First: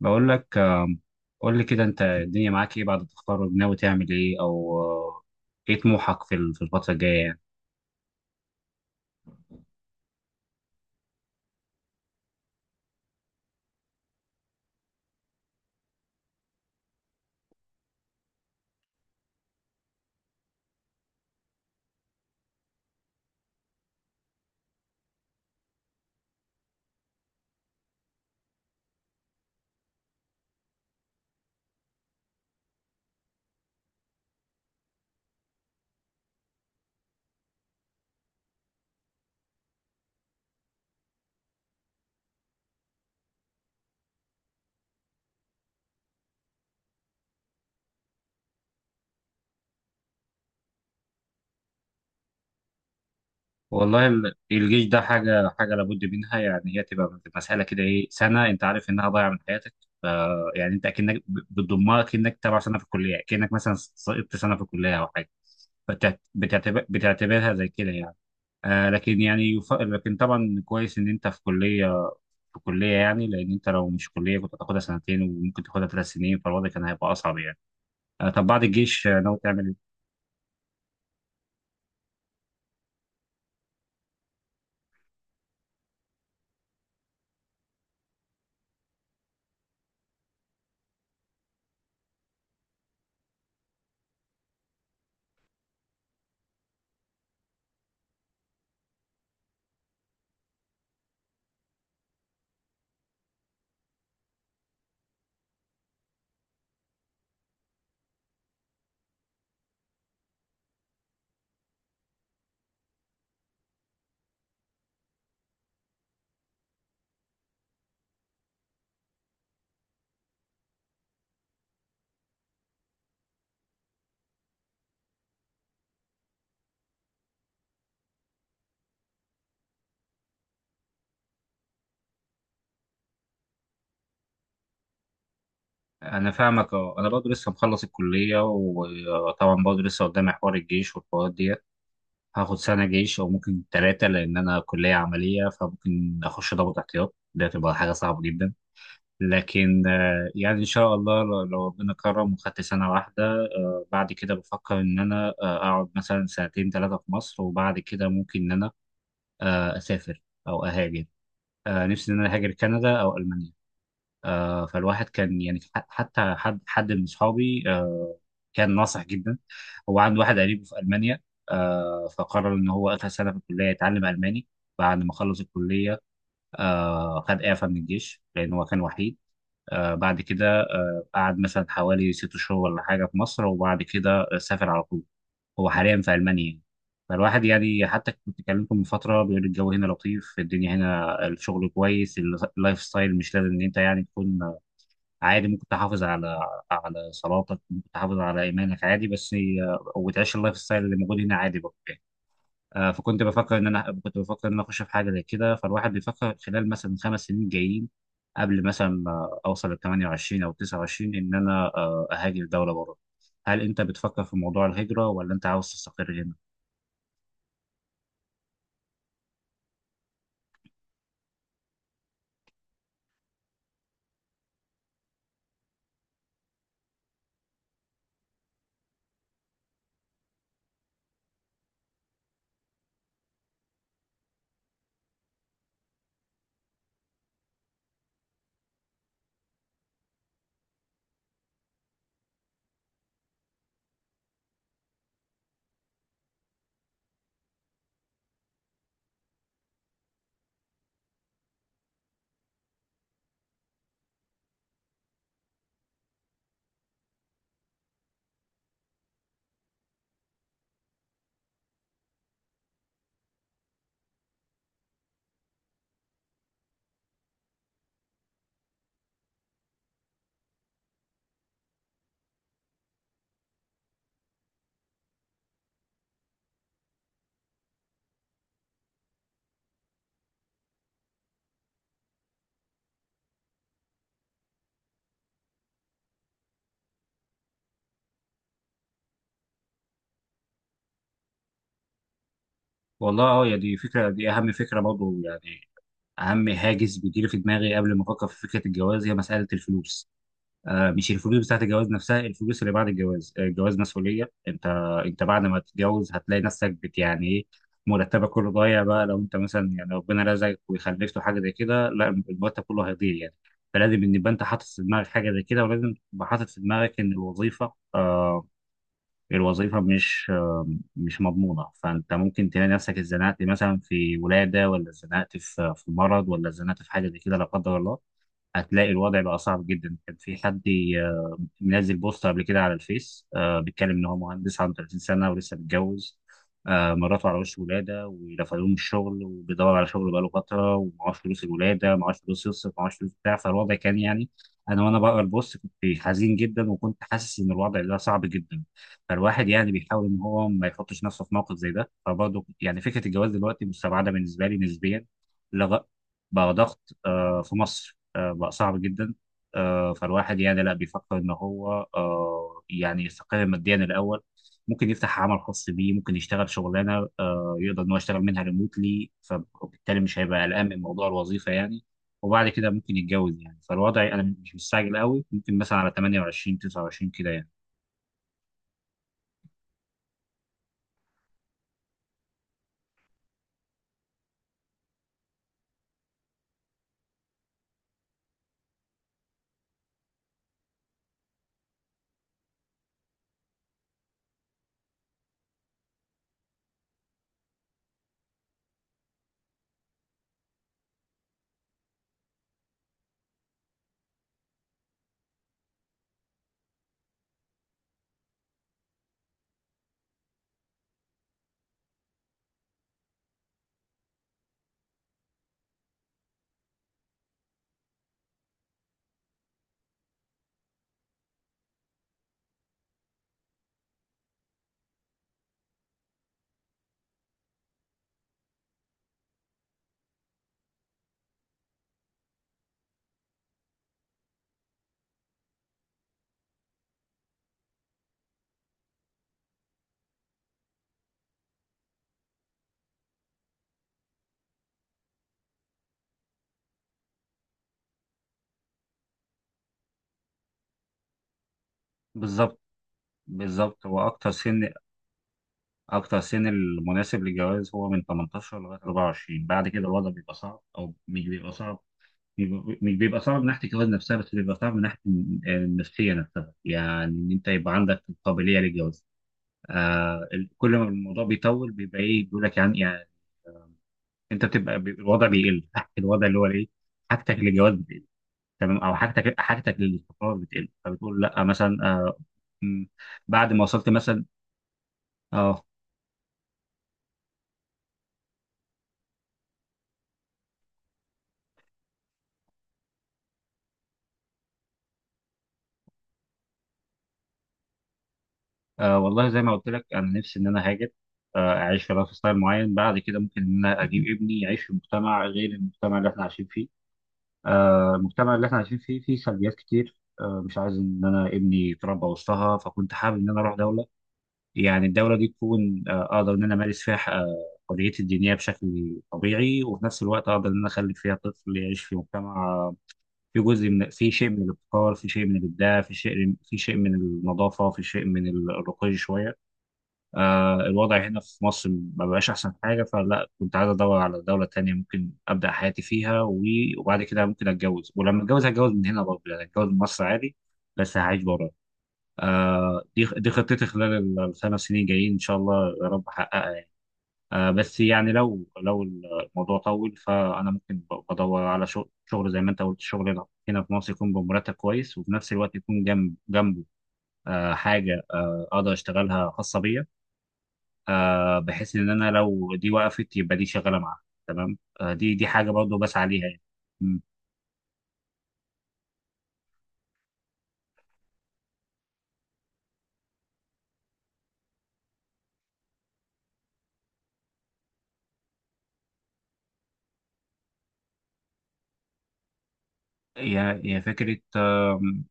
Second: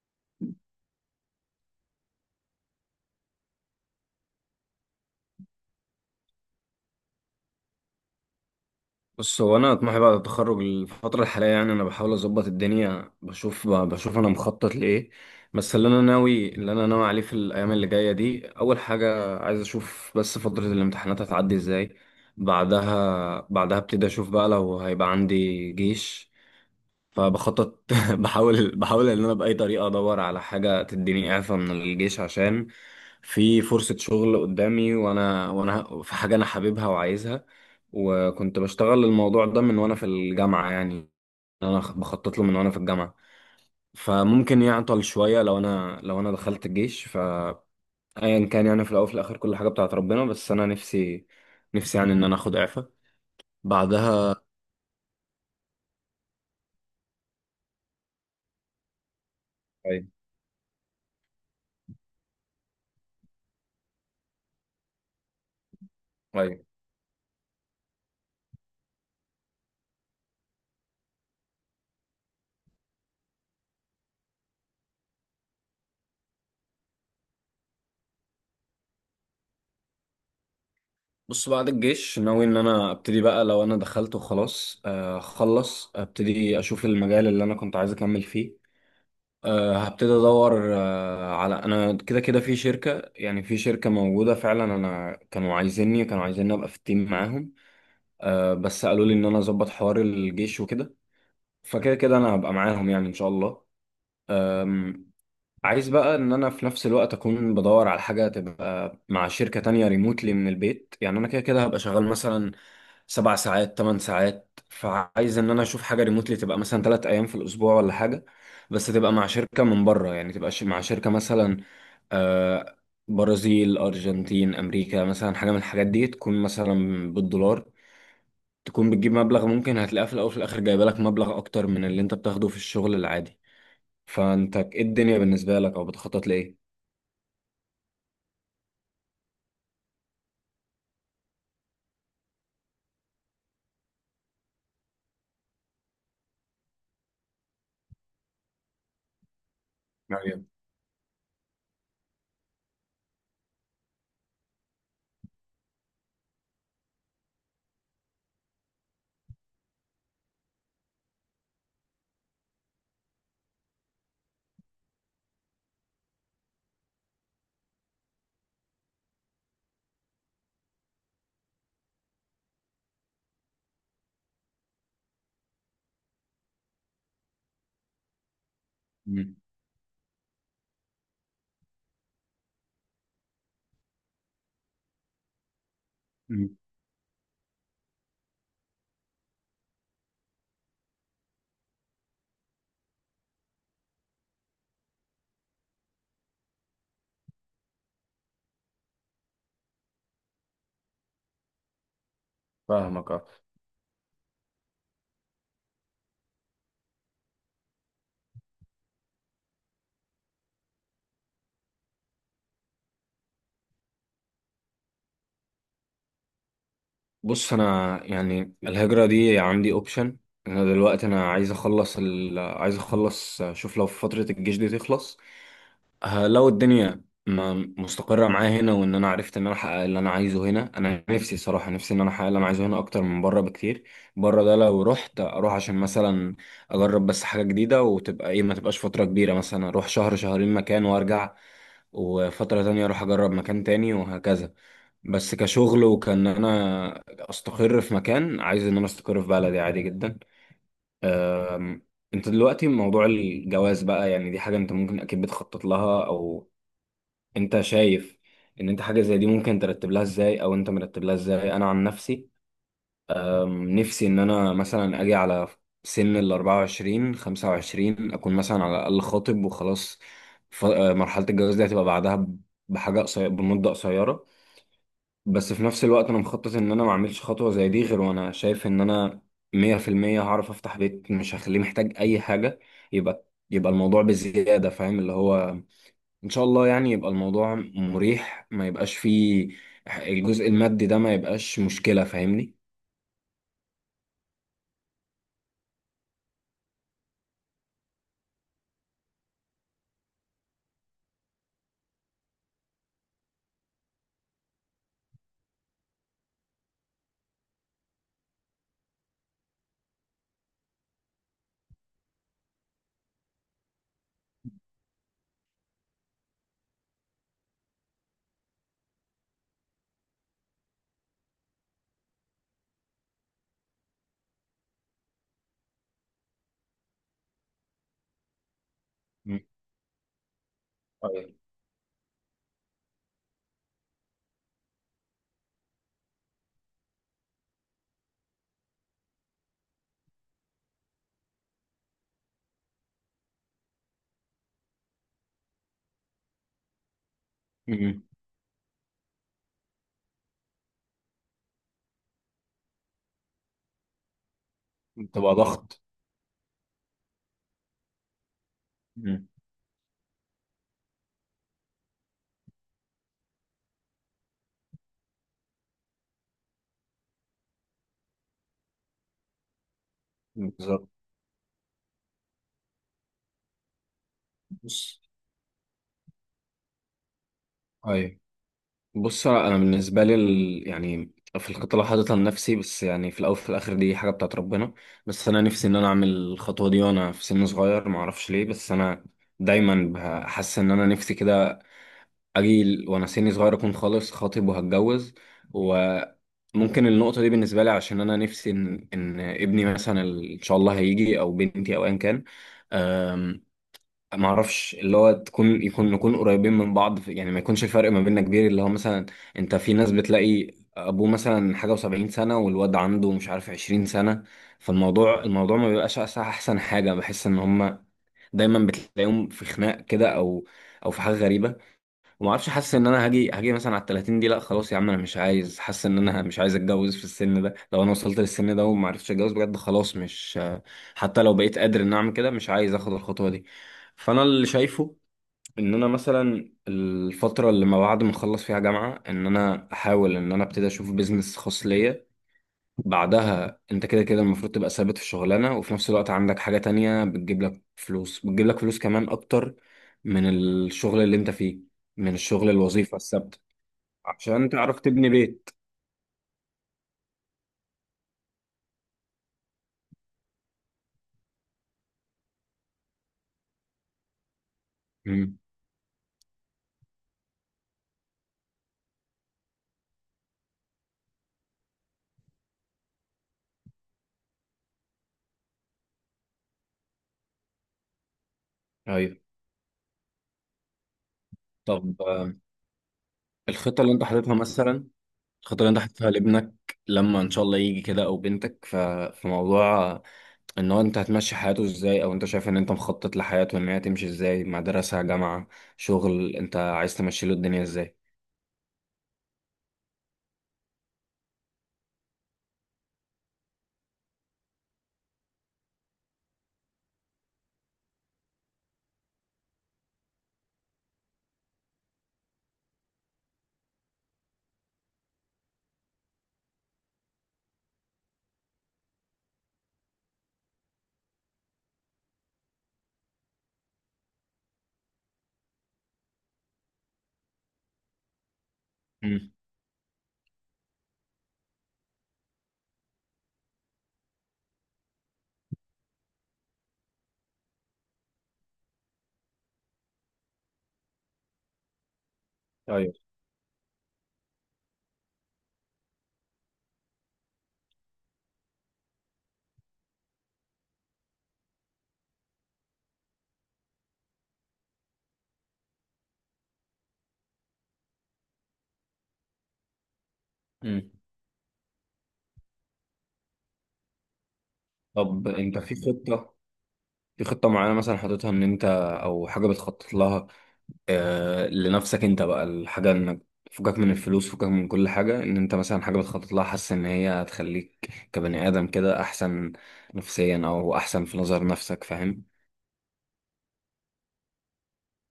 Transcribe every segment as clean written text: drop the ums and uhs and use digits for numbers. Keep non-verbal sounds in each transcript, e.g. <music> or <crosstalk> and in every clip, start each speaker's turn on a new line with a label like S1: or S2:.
S1: بقول لك قول لي كده انت الدنيا معاك ايه بعد التخرج؟ ناوي تعمل ايه؟ او آه، ايه طموحك في في الفترة الجاية يعني؟
S2: بص، هو انا طموحي بعد التخرج الفتره الحاليه، يعني انا بحاول اظبط الدنيا، بشوف بشوف انا مخطط لايه. بس اللي انا ناوي عليه في الايام اللي جايه دي، اول حاجه عايز اشوف بس فتره الامتحانات هتعدي ازاي. بعدها ابتدي اشوف بقى لو هيبقى عندي جيش. فبخطط <laughs> بحاول ان انا باي طريقه ادور على حاجه تديني اعفاء من الجيش، عشان في فرصه شغل قدامي، وانا في حاجه انا حاببها وعايزها. وكنت بشتغل الموضوع ده من وانا في الجامعه، يعني انا بخطط له من وانا في الجامعه. فممكن يعطل شويه لو انا دخلت الجيش، فايا كان، يعني في الاول وفي الاخر كل حاجه بتاعت ربنا، بس انا نفسي يعني ان انا اخد اعفاء
S1: والله
S2: بعدها.
S1: الجيش ده حاجة حاجة لابد منها. يعني هي تبقى مسألة كده، ايه، سنة انت عارف انها ضايعة من حياتك. ف- يعني انت اكنك بتضمها، كأنك تبع سنة في الكلية، كأنك مثلا سقطت سنة في الكلية او حاجة،
S2: ايوه،
S1: فبتعتبرها زي كده يعني. لكن يعني لكن طبعا كويس ان انت في كلية، في كلية، يعني، لأن أنت لو مش كلية كنت هتاخدها سنتين وممكن تاخدها ثلاث سنين، فالوضع كان هيبقى أصعب يعني. طب بعد الجيش ناوي تعمل إيه؟
S2: بص، بعد الجيش ناوي ان انا ابتدي بقى، لو انا دخلت وخلاص اخلص ابتدي اشوف المجال اللي انا كنت عايز اكمل فيه. هبتدي ادور على، انا كده كده في شركة، يعني في شركة موجودة فعلا، انا كانوا عايزيني ابقى في التيم معاهم. بس قالوا لي ان انا اظبط حوار الجيش وكده. فكده كده انا هبقى معاهم يعني ان شاء الله. عايز بقى ان انا في نفس الوقت اكون بدور على حاجه تبقى مع شركه تانية ريموتلي من البيت، يعني انا كده كده هبقى شغال مثلا 7 ساعات 8 ساعات، فعايز ان انا اشوف حاجه ريموتلي، تبقى مثلا 3 ايام في الاسبوع ولا حاجه. بس تبقى مع شركه من بره، يعني تبقى مع شركه مثلا، آه، برازيل، ارجنتين، امريكا، مثلا حاجه من الحاجات دي تكون مثلا بالدولار، تكون بتجيب مبلغ، ممكن هتلاقيه في الاول وفي الاخر جايبه لك مبلغ اكتر من اللي انت بتاخده في الشغل العادي. فانت ايه الدنيا بالنسبه لك، او بتخطط
S1: أنا
S2: لايه؟
S1: فاهمك. أه، أنا برضه لسه مخلص الكلية، وطبعا برضه لسه قدامي حوار الجيش والحوارات دي. هاخد سنة جيش أو ممكن ثلاثة، لأن أنا كلية عملية، فممكن أخش ضابط احتياط، ده تبقى حاجة صعبة جدا. لكن
S2: أيوة.
S1: يعني إن شاء الله لو ربنا كرم وخدت سنة واحدة، بعد كده بفكر إن أنا أقعد مثلا سنتين ثلاثة في مصر، وبعد كده ممكن إن أنا اسافر او اهاجر. نفسي ان انا اهاجر كندا او المانيا. فالواحد كان يعني حتى حد من اصحابي كان ناصح جدا. هو عنده واحد قريبه في المانيا، فقرر ان هو اخر سنه في الكليه يتعلم الماني. بعد ما خلص الكليه خد اعفاء من الجيش لان هو كان وحيد.
S2: مم.
S1: بعد كده قعد مثلا حوالي ست شهور ولا حاجه في مصر، وبعد كده سافر على طول. هو حاليا في
S2: مم.
S1: المانيا. فالواحد يعني حتى كنت كلمته من فتره، بيقول الجو هنا لطيف، الدنيا هنا الشغل كويس، اللايف ستايل مش لازم ان انت يعني تكون، عادي، ممكن تحافظ على على صلاتك، ممكن تحافظ على ايمانك عادي، بس وتعيش اللايف ستايل اللي موجود هنا عادي برضه يعني.
S2: فاهمك
S1: فكنت
S2: اه.
S1: بفكر ان انا، كنت بفكر ان انا اخش في حاجه زي كده، فالواحد بيفكر خلال مثلا خمس سنين جايين، قبل مثلا اوصل ل 28 او 29، ان انا اهاجر دوله بره. هل انت بتفكر في موضوع الهجره، ولا انت عاوز تستقر هنا؟
S2: بص، انا يعني الهجره دي عندي اوبشن. انا دلوقتي انا عايز اخلص عايز اخلص اشوف لو فتره الجيش دي تخلص. لو الدنيا ما مستقره معايا هنا وان انا عرفت ان انا احقق اللي انا عايزه هنا، انا نفسي صراحه نفسي ان انا احقق اللي انا عايزه هنا اكتر من بره بكتير. بره ده لو رحت اروح عشان مثلا اجرب بس حاجه جديده، وتبقى ايه، ما تبقاش فتره كبيره، مثلا اروح شهر شهرين مكان وارجع، وفتره تانية اروح اجرب مكان تاني وهكذا. بس كشغل وكان انا استقر في مكان، عايز ان انا استقر في بلدي عادي جدا. أم، انت دلوقتي موضوع الجواز بقى، يعني دي حاجة انت ممكن اكيد بتخطط لها، او انت شايف ان انت حاجة زي دي ممكن ترتب لها ازاي، او انت مرتب لها ازاي؟ انا عن نفسي، نفسي ان انا مثلا اجي على سن ال 24 25 اكون مثلا على الاقل خاطب وخلاص. مرحلة الجواز دي هتبقى بعدها بحاجة قصيرة، بمدة قصيرة. بس في نفس الوقت انا مخطط ان انا ما اعملش خطوه زي دي غير وانا شايف ان انا 100% هعرف افتح بيت، مش هخليه محتاج اي حاجه. يبقى يبقى الموضوع بزياده، فاهم اللي هو، ان شاء الله يعني يبقى الموضوع مريح، ما يبقاش فيه الجزء المادي ده، ما يبقاش مشكله، فاهمني؟
S1: والله اه، يا دي، فكرة دي أهم فكرة برضه يعني. أهم هاجس بيجيلي في دماغي قبل ما أفكر في فكرة الجواز هي مسألة الفلوس. آه، مش الفلوس بتاعت الجواز نفسها، الفلوس اللي بعد الجواز. الجواز مسؤولية. أنت أنت بعد ما تتجوز هتلاقي نفسك بت، يعني إيه، مرتبك كله ضايع. بقى لو أنت مثلا يعني ربنا رزقك وخلفت حاجة زي كده لا، المرتب كله هيضيع يعني. فلازم إن يبقى أنت حاطط في دماغك حاجة زي كده، ولازم تبقى حاطط في دماغك إن الوظيفة الوظيفة مش مش مضمونة. فأنت ممكن تلاقي نفسك اتزنقت مثلا في ولادة، ولا اتزنقت في في مرض، ولا اتزنقت في حاجة زي كده لا قدر الله، هتلاقي الوضع بقى
S2: مم.
S1: صعب جدا. كان في حد
S2: أيوة.
S1: منزل بوست قبل كده على الفيس، آه، بيتكلم ان هو مهندس عنده 30 سنه ولسه متجوز، آه، مراته على وش ولاده، ورفضوه من الشغل، وبيدور على شغل بقاله فتره، ومعهوش فلوس الولاده، معهوش فلوس يصرف، معهوش فلوس بتاع، فالوضع كان يعني، انا وانا بقرا البوست كنت حزين جدا، وكنت حاسس ان الوضع ده
S2: مم.
S1: صعب جدا. فالواحد يعني بيحاول ان هو ما يحطش نفسه في موقف زي ده، فبرضه يعني فكره الجواز دلوقتي مستبعده بالنسبه لي نسبيا.
S2: تبقى ضغط.
S1: لغ- بقى ضغط، في مصر بقى صعب جدا.
S2: مم.
S1: فالواحد يعني لا، بيفكر ان هو يعني يستقر ماديا الاول، ممكن يفتح عمل خاص بيه، ممكن يشتغل شغلانه يقدر ان هو يشتغل منها ريموتلي، فبالتالي مش هيبقى قلقان من
S2: بالظبط.
S1: موضوع الوظيفه يعني. وبعد كده ممكن يتجوز يعني. فالوضع انا مش مستعجل
S2: بص
S1: قوي، ممكن مثلا على 28 29 كده يعني.
S2: بص انا بالنسبه لي يعني في الخطه اللي حاططها لنفسي، بس يعني في الاول وفي الاخر دي حاجه بتاعت ربنا، بس انا نفسي ان انا اعمل الخطوه دي وانا في سن صغير، ما اعرفش ليه، بس انا دايما بحس ان انا نفسي كده اجي وانا سني صغير اكون خالص خاطب وهتجوز. وممكن النقطه دي بالنسبه لي عشان انا نفسي إن ابني مثلا ان شاء الله هيجي، او بنتي او ايا كان، ما اعرفش، اللي هو تكون يكون نكون قريبين من بعض في، يعني ما يكونش الفرق ما بيننا كبير، اللي هو مثلا انت في ناس بتلاقي ابوه مثلا حاجه و70 سنه والواد عنده مش عارف 20 سنه. فالموضوع ما بيبقاش احسن حاجه، بحس ان هم دايما بتلاقيهم في خناق كده، او في حاجه غريبه. وما اعرفش، حاسس ان انا هاجي مثلا على ال 30، دي لا خلاص يا عم انا مش عايز، حاسس ان انا مش عايز اتجوز في السن ده، لو انا وصلت للسن ده وما عرفتش اتجوز بجد خلاص مش، حتى لو بقيت قادر ان اعمل كده مش عايز اخد الخطوة دي. فانا اللي شايفه ان انا مثلا الفترة اللي ما بعد ما اخلص فيها جامعة، ان انا احاول ان انا ابتدي اشوف بيزنس خاص ليا. بعدها انت كده كده المفروض تبقى ثابت في شغلانة، وفي نفس الوقت عندك حاجة تانية بتجيب لك فلوس كمان اكتر من الشغل اللي انت فيه، من الشغل،
S1: بالظبط.
S2: الوظيفة الثابتة،
S1: بالظبط هو اكتر
S2: عشان
S1: سن،
S2: تعرف تبني بيت.
S1: اكتر سن المناسب للجواز هو من 18 لغايه 24. بعد كده الوضع بيبقى صعب، او مش بيبقى صعب، مش بيبقى صعب من ناحيه الجواز نفسها، بس بيبقى صعب من ناحيه
S2: امم.
S1: النفسيه نفسها يعني، ان انت يبقى عندك القابليه للجواز. آه كل ما الموضوع بيطول بيبقى ايه بيقول لك يعني، انت بتبقى الوضع بيقل <laughs> الوضع اللي هو ايه، حاجتك للجواز بتقل، تمام، او
S2: ايوه.
S1: حاجتك حاجتك للاستقرار بتقل، فبتقول لا مثلا.
S2: طب
S1: آه م، بعد ما
S2: الخطة
S1: وصلت
S2: اللي انت
S1: مثلا،
S2: حاططها مثلا، الخطة
S1: اه,
S2: اللي انت حاططها لابنك لما ان شاء الله يجي كده، او بنتك، في موضوع ان هو انت هتمشي حياته ازاي، او انت شايف ان انت مخطط لحياته ان هي تمشي ازاي، مدرسة، جامعة، شغل، انت عايز تمشي له الدنيا ازاي؟
S1: والله زي ما قلت لك، انا نفسي ان انا هاجر، اعيش في لايف ستايل معين، بعد كده ممكن ان انا اجيب ابني يعيش في مجتمع غير المجتمع اللي احنا عايشين فيه. المجتمع اللي احنا عايشين فيه، فيه سلبيات كتير، مش عايز ان انا ابني يتربى وسطها، فكنت حابب ان انا اروح دوله، يعني الدوله دي تكون اقدر ان انا امارس فيها حريتي الدينيه بشكل طبيعي، وفي نفس الوقت اقدر ان انا اخلي فيها طفل يعيش في مجتمع، في جزء من، في شيء من الابتكار، في شيء من الابداع، في شيء، في شيء من النظافه، في شيء من الرقي
S2: امم.
S1: شويه. الوضع هنا في مصر ما بقاش أحسن حاجة، فلا كنت عايز أدور على دولة تانية ممكن أبدأ حياتي فيها، وبعد كده ممكن أتجوز، ولما أتجوز هتجوز من هنا برضه يعني، أتجوز من مصر عادي بس هعيش بره. دي خطتي خلال الخمس سنين جايين، إن شاء الله يا رب أحققها يعني. بس يعني لو الموضوع طول، فأنا ممكن بدور على شغل، شغل زي ما أنت قلت، شغل هنا في مصر يكون بمرتب كويس، وفي نفس الوقت يكون جنب جنبه حاجة أقدر أشتغلها خاصة بيا،
S2: مم.
S1: آه، بحيث ان انا لو دي وقفت يبقى دي شغاله معاها تمام. آه، دي
S2: طب
S1: حاجه
S2: انت
S1: برضه بس عليها يعني. مم.
S2: في خطة معينة مثلا حاططها ان انت، او حاجة بتخطط لها لنفسك انت بقى، الحاجة انك فكك من الفلوس، فكك من كل حاجة، ان انت مثلا حاجة بتخطط لها حاسس ان هي هتخليك كبني ادم كده احسن نفسيا، او احسن في نظر نفسك، فاهم؟
S1: هي فكره.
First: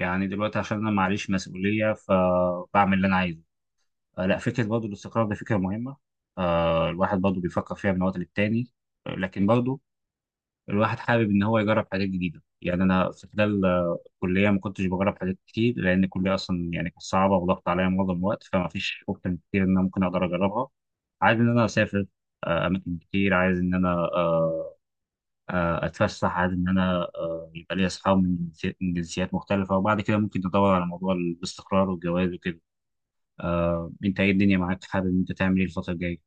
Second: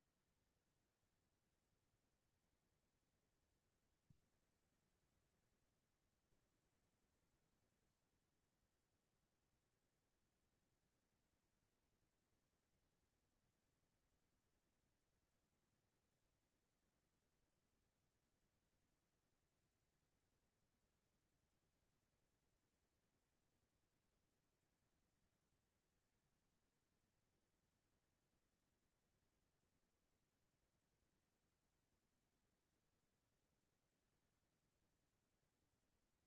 S1: يعني دلوقتي عشان انا معليش مسؤوليه فبعمل اللي انا عايزه. آه، لا، فكره برضه الاستقرار ده فكره مهمه، آه، الواحد برضه بيفكر فيها من وقت للتاني. لكن برضه الواحد حابب ان هو يجرب حاجات جديده يعني. انا في خلال الكليه ما كنتش بجرب حاجات كتير، لان الكليه اصلا يعني كانت صعبه وضغط عليا معظم الوقت، فما فيش اوبشن كتير ان انا ممكن اقدر اجربها. عايز ان انا اسافر اماكن كتير، عايز ان انا آه، اتفسح، عايز ان انا يبقى لي اصحاب من من جنسيات مختلفه، وبعد كده ممكن ندور على موضوع الاستقرار والجواز وكده. انت ايه الدنيا معاك؟ حابب ان انت تعمل ايه الفتره الجايه؟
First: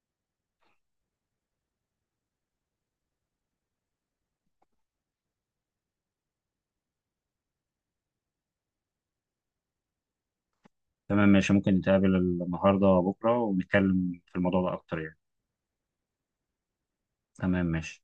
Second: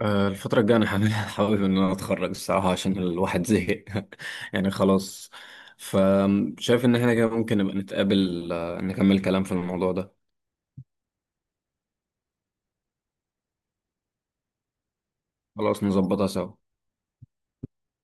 S2: الفترة الجاية انا حابب <laughs> حابب ان انا اتخرج الصراحة، عشان الواحد زهق. <laughs> يعني خلاص. فشايف ان احنا كده ممكن نبقى نتقابل، نكمل كلام في الموضوع ده.
S1: تمام، ماشي. ممكن نتقابل النهارده وبكره ونتكلم في الموضوع ده اكتر يعني.
S2: خلاص، نظبطها سوا.
S1: تمام ماشي.